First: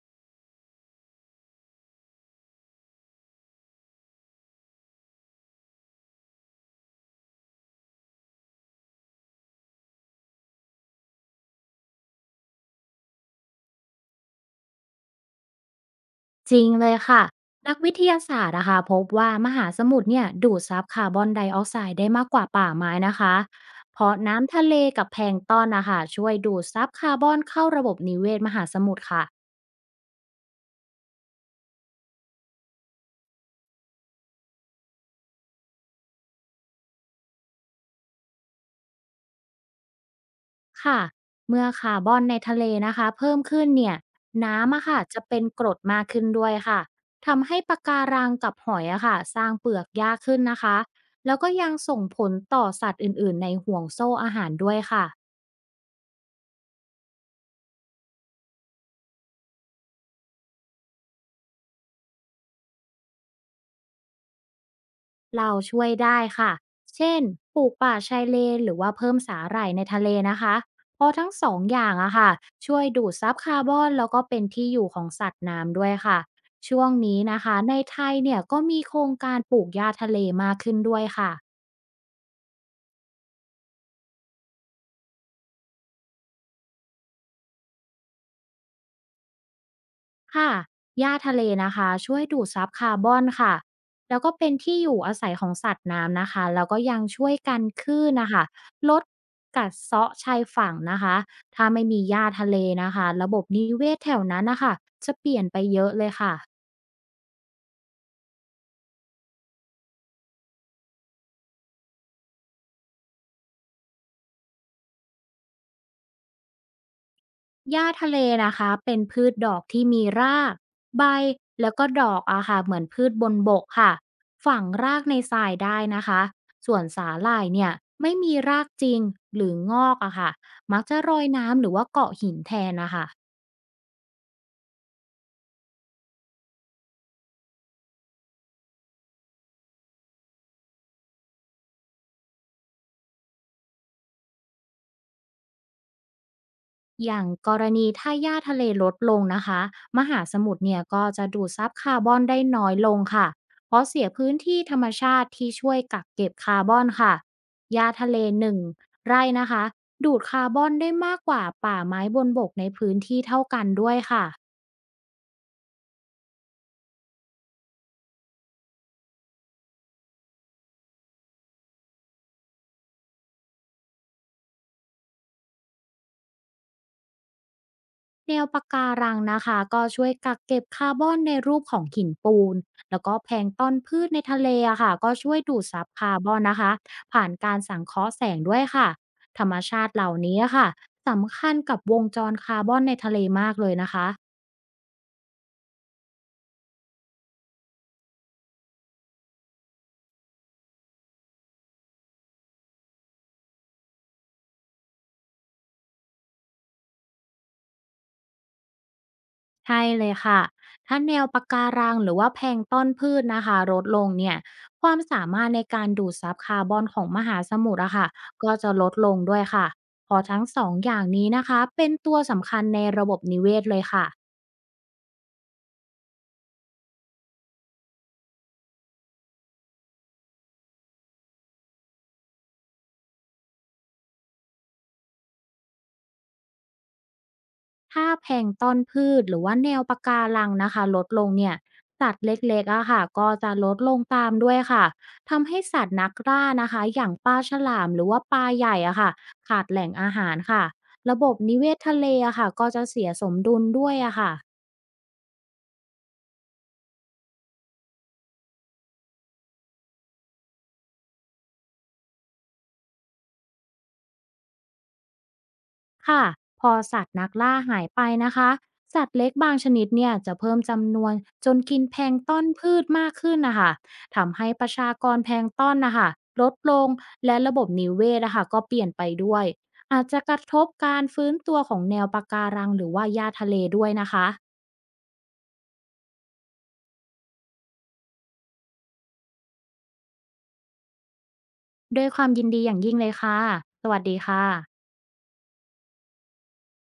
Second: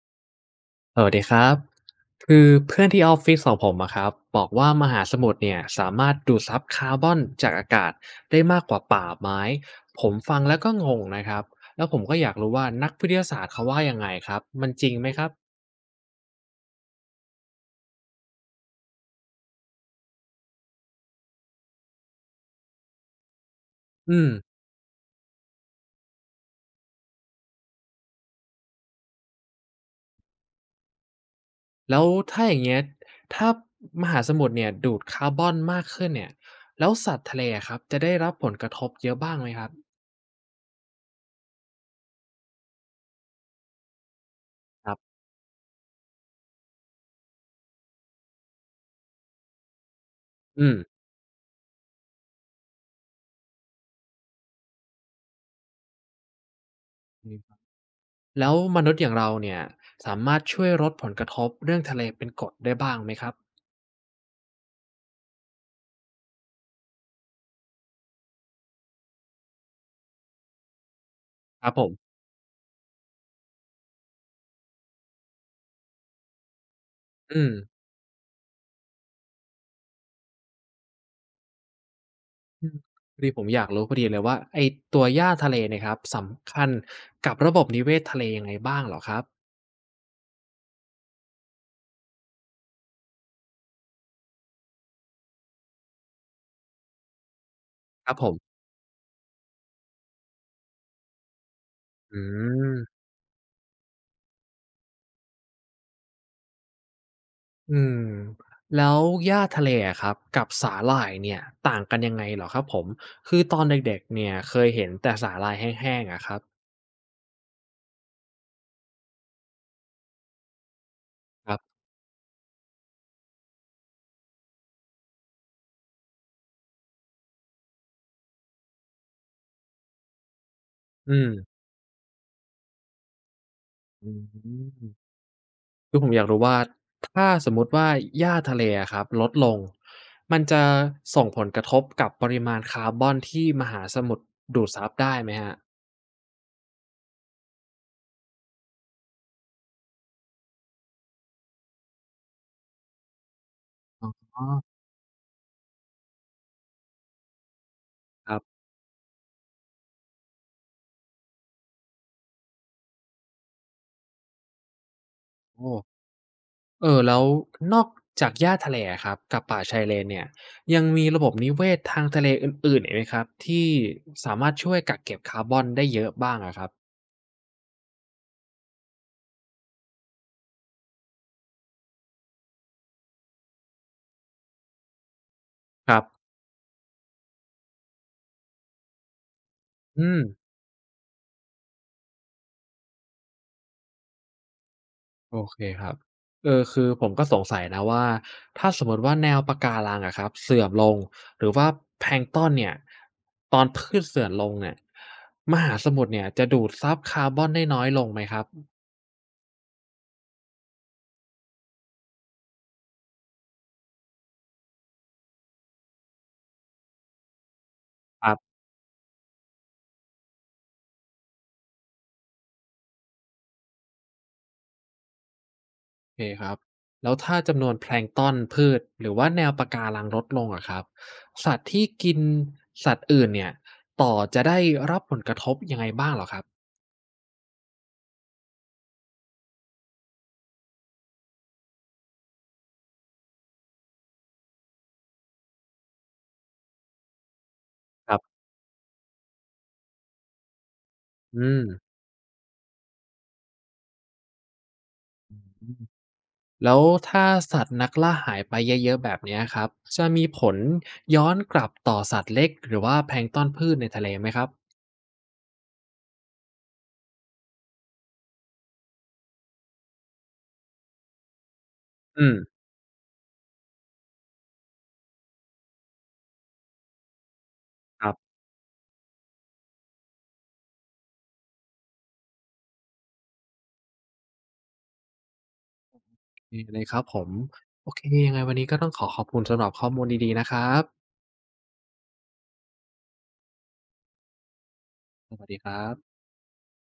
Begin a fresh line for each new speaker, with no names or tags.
สวัสดีครับคือเพื่อนที่ออฟฟิศของผมอะครับบอกว่ามหาสมุทรเนี่ยสามารถดูดซับคาร์บอนจากอากาศได้มากกว่าป่าไม้ผมฟังแล้วก็งงนะครับแล้วผมก็อยากรู้ว่านักวิทยาศาสตร์เขาว่ายังไงครับมันจริงไหมครับ
จริงเลยค่ะนักวิทยาศาสตร์นะคะพบว่ามหาสมุทรเนี่ยดูดซับคาร์บอนไดออกไซด์ได้มากกว่าป่าไม้นะคะเพราะ
อืม
น้ำทะเลกับแพลงก์ตอนนะคะช่วยดูดซับคาร์บอนเข้าระบบนิเวศมหาสมุทรค่ะ
แล้วถ้าอย่างเงี้ยถ้ามหาสมุทรเนี่ยดูดคาร์บอนมากขึ้นเนี่ยแล้วสัตว์ทะเลอะครับจะได้รับผลกระทบเยอะบ้างไหมครับ
ค่ะเมื่อคาร์บอนในทะเลนะคะเพิ่มขึ้นเนี่ยน้ำอะ
ครั
ค่ะ
บ
จะเป็นกรดมากขึ้นด้วยค่ะทำให้ปะการังกับหอยอะค่ะสร้างเปลือกยากขึ้นนะ
อืม
คะแล้วก็ยังส่งผลต่อสัตว์อื่นๆในห่วงโซ่อาหารด้วยค่ะ
แล้วมนุษย์อย่างเราเนี่ยสามารถช่วยลดผลกระทบเรื่องทะเลเป็นกรดได้บ้างไหมครับ
เราช่วยได้ค่ะ เช่น ปลูกป่าชายเลนหรือว่าเพิ่มสาหร่ายในทะเลนะคะเพราะทั้งสอง
ครับ
อ
ผ
ย่า
ม
งอะค่ะช่วยดูดซับคาร์บอนแล้วก็เป็นที่อยู่ของสัตว์น้ำด้วยค่ะ ช่วงนี้นะ
อืม
คะในไทยเนี่ยก็มีโครงการปลูกหญ้าทะเลมากขึ้นด้วยค่ะ
อืมพอดีผมอยากรู้พอดีเลยว่าไอ้ตัวหญ้าทะเลเนี่ยครับสำคัญกับระบบนิเวศทะเลยังไงบ้างเหรอครับ
ค่ะหญ้าทะเลนะคะช่วยดูดซับคาร์บอนค่ะ แล้วก็เป็นที่อยู่อาศัยของสัตว์น้ำนะคะ แล้วก็ยังช่วยกันคลื่น
ครับผ
นะคะ
ม
ลดกัดเซาะชายฝั่งนะคะ ถ้าไม่มีห
อื
ญ้าทะเล
ม
นะคะระบบนิเวศแถวนั้นนะคะจะเปลี่ยนไปเยอะเลยค่ะ
อืมแล้วหญ้าทะเลอะครับกับสาหร่ายเนี่ยต่างกันยังไงเหรอครับผมคือตอนเด็กๆเนี่ยเคยเห็นแต่สาหร่ายแห้งๆอะครับ
หญ้าทะเลนะคะเป็นพืชดอกที่มีรากใบ
ครั
แล้ว
บ
ก็ดอกอะค่ะเหมือนพืชบนบกค่ะฝังรากในทรายได้นะคะส่วนสาหร่ายเนี่ยไม่มีรากจริงหรืองอกอะค่ะมักจะโร
อื
ยน้ำ
ม
หรือว่าเกาะหินแทนนะคะ
อืม คือผมอยากรู้ว่าถ้าสมมุติว่าหญ้าทะเลอะครับลดลงมันจะส่งผลกระทบกับปริมาณคาร์บอนที่มหาสมุทรดูดซับได้ไหมครับ
อย่างกรณีถ้าหญ้าทะเลลดลงนะคะ มหาสมุทรเนี่ยก็จะดูดซับคาร์บอนได้น้อยลงค่ะเพราะเสียพื้น
อ๋อ
ที่ธรรมชาติที่ช่วยกักเก็บคาร์บอนค่ะหญ้าทะเล
ครับ
1ไร่นะคะดูดคาร์บอนได้มากกว่าป่าไม้บนบกในพื้นที่เท่ากันด้วยค่ะ
โอ้เออแล้วนอกจากหญ้าทะเลอะครับกับป่าชายเลนเนี่ยยังมีระบบนิเวศทางทะเลอื่นๆอีกไหมครับที่สามารถช่วยกักเก็บคาร์บอนได้เยอะบ้างอะครับ
แนวปะการังนะคะก็ช่วยกักเก็บคาร์บอนในรูปของหินปูนแล้วก็แพลงก์ตอนพืชในทะเลอะค่ะก็ช่วยดูดซับ
ครับ
คาร์บอนนะคะผ่านการสังเคราะห์แสงด้วยค่ะธรรมชาติเห
อื
ล่า
ม
นี้อะค่ะสำคัญกับวงจรคาร์บอนในทะเลมากเลยนะคะ
โอเคครับเออคือผมก็สงสัยนะว่าถ้าสมมติว่าแนวปะการังอะครับเสื่อมลงหรือว่าแพลงก์ตอนเนี่ยตอนพืชเสื่อมลงเนี่ยมหาสมุทรเนี่ยจะดูดซับคาร์บอนได้น้อยลงไหมครับ
ใช่เลยค่ะ ถ้าแนวปะการังหรือว่าแพลงก์ต้นพืชนะคะลดลงเนี่ย ความสามารถในการดูดซับคาร์บอนของมหาสมุทรอะค่ะ
ครับ
ก็จะลดลงด้วยค่ะเพอทั้งสองอย่างนี้นะคะเป็นตัวสำคัญในระบบนิเวศเลยค่ะ
โอเคครับแล้วถ้าจำนวนแพลงก์ตอนพืชหรือว่าแนวปะการังลดลงอะครับสัตว์ที่กินสัตว์อื่นเนี่ยต่อจะได้รับผลกระทบยังไงบ้างเหรอครับ
ถ้าแพลงก์ตอนพืชหรือว่าแนวปะการังนะคะลดลงเนี่ยสัตว์เล็กๆอะค่ะก็จะลดลงตามด้วยค่ะทำให้สัตว์นักล่านะคะอย่างปลาฉลามหรือ
ครั
ว่าป
บ
ลาใหญ่อะค่ะขาดแหล่งอาหารค่ะระบบ
อื
นิ
ม
เวศทะเลอะค่ะก็จะเสียสมดุลด้วยอะค่ะ
แล้วถ้าสัตว์นักล่าหายไปเยอะๆแบบเนี้ยครับจะมีผลย้อนกลับต่อสัตว์เล็กหรือว่าแพลงก์ตอนพืชในทะเลไหมครับ
ค่ะพอสัตว์นักล่าหายไปนะคะสัตว์เล็กบางชนิดเนี่ยจะเพิ่มจำนวนจนกินแพลงก์
อืม
ต้อนพืชมากขึ้นนะคะทำให้ประชากรแพลงก์ต้อนนะคะลดลงและระบบนิเว
ครับ
ศนะคะก็เปลี่ยนไปด้วยอาจจะกระทบการฟื้นตัวของแนวปะการังหรือว่าหญ้าทะเลด้วยนะคะ
นีเคเลยครับผมโอเคยังไงวันนี้ก็ต้องขอขอบคุณสำหรับข้อมูลดีๆนะครับ
ด้วยความยินดีอย่างยิ่งเลยค่ะสวัสดีค่ะ
สวัสดีครับ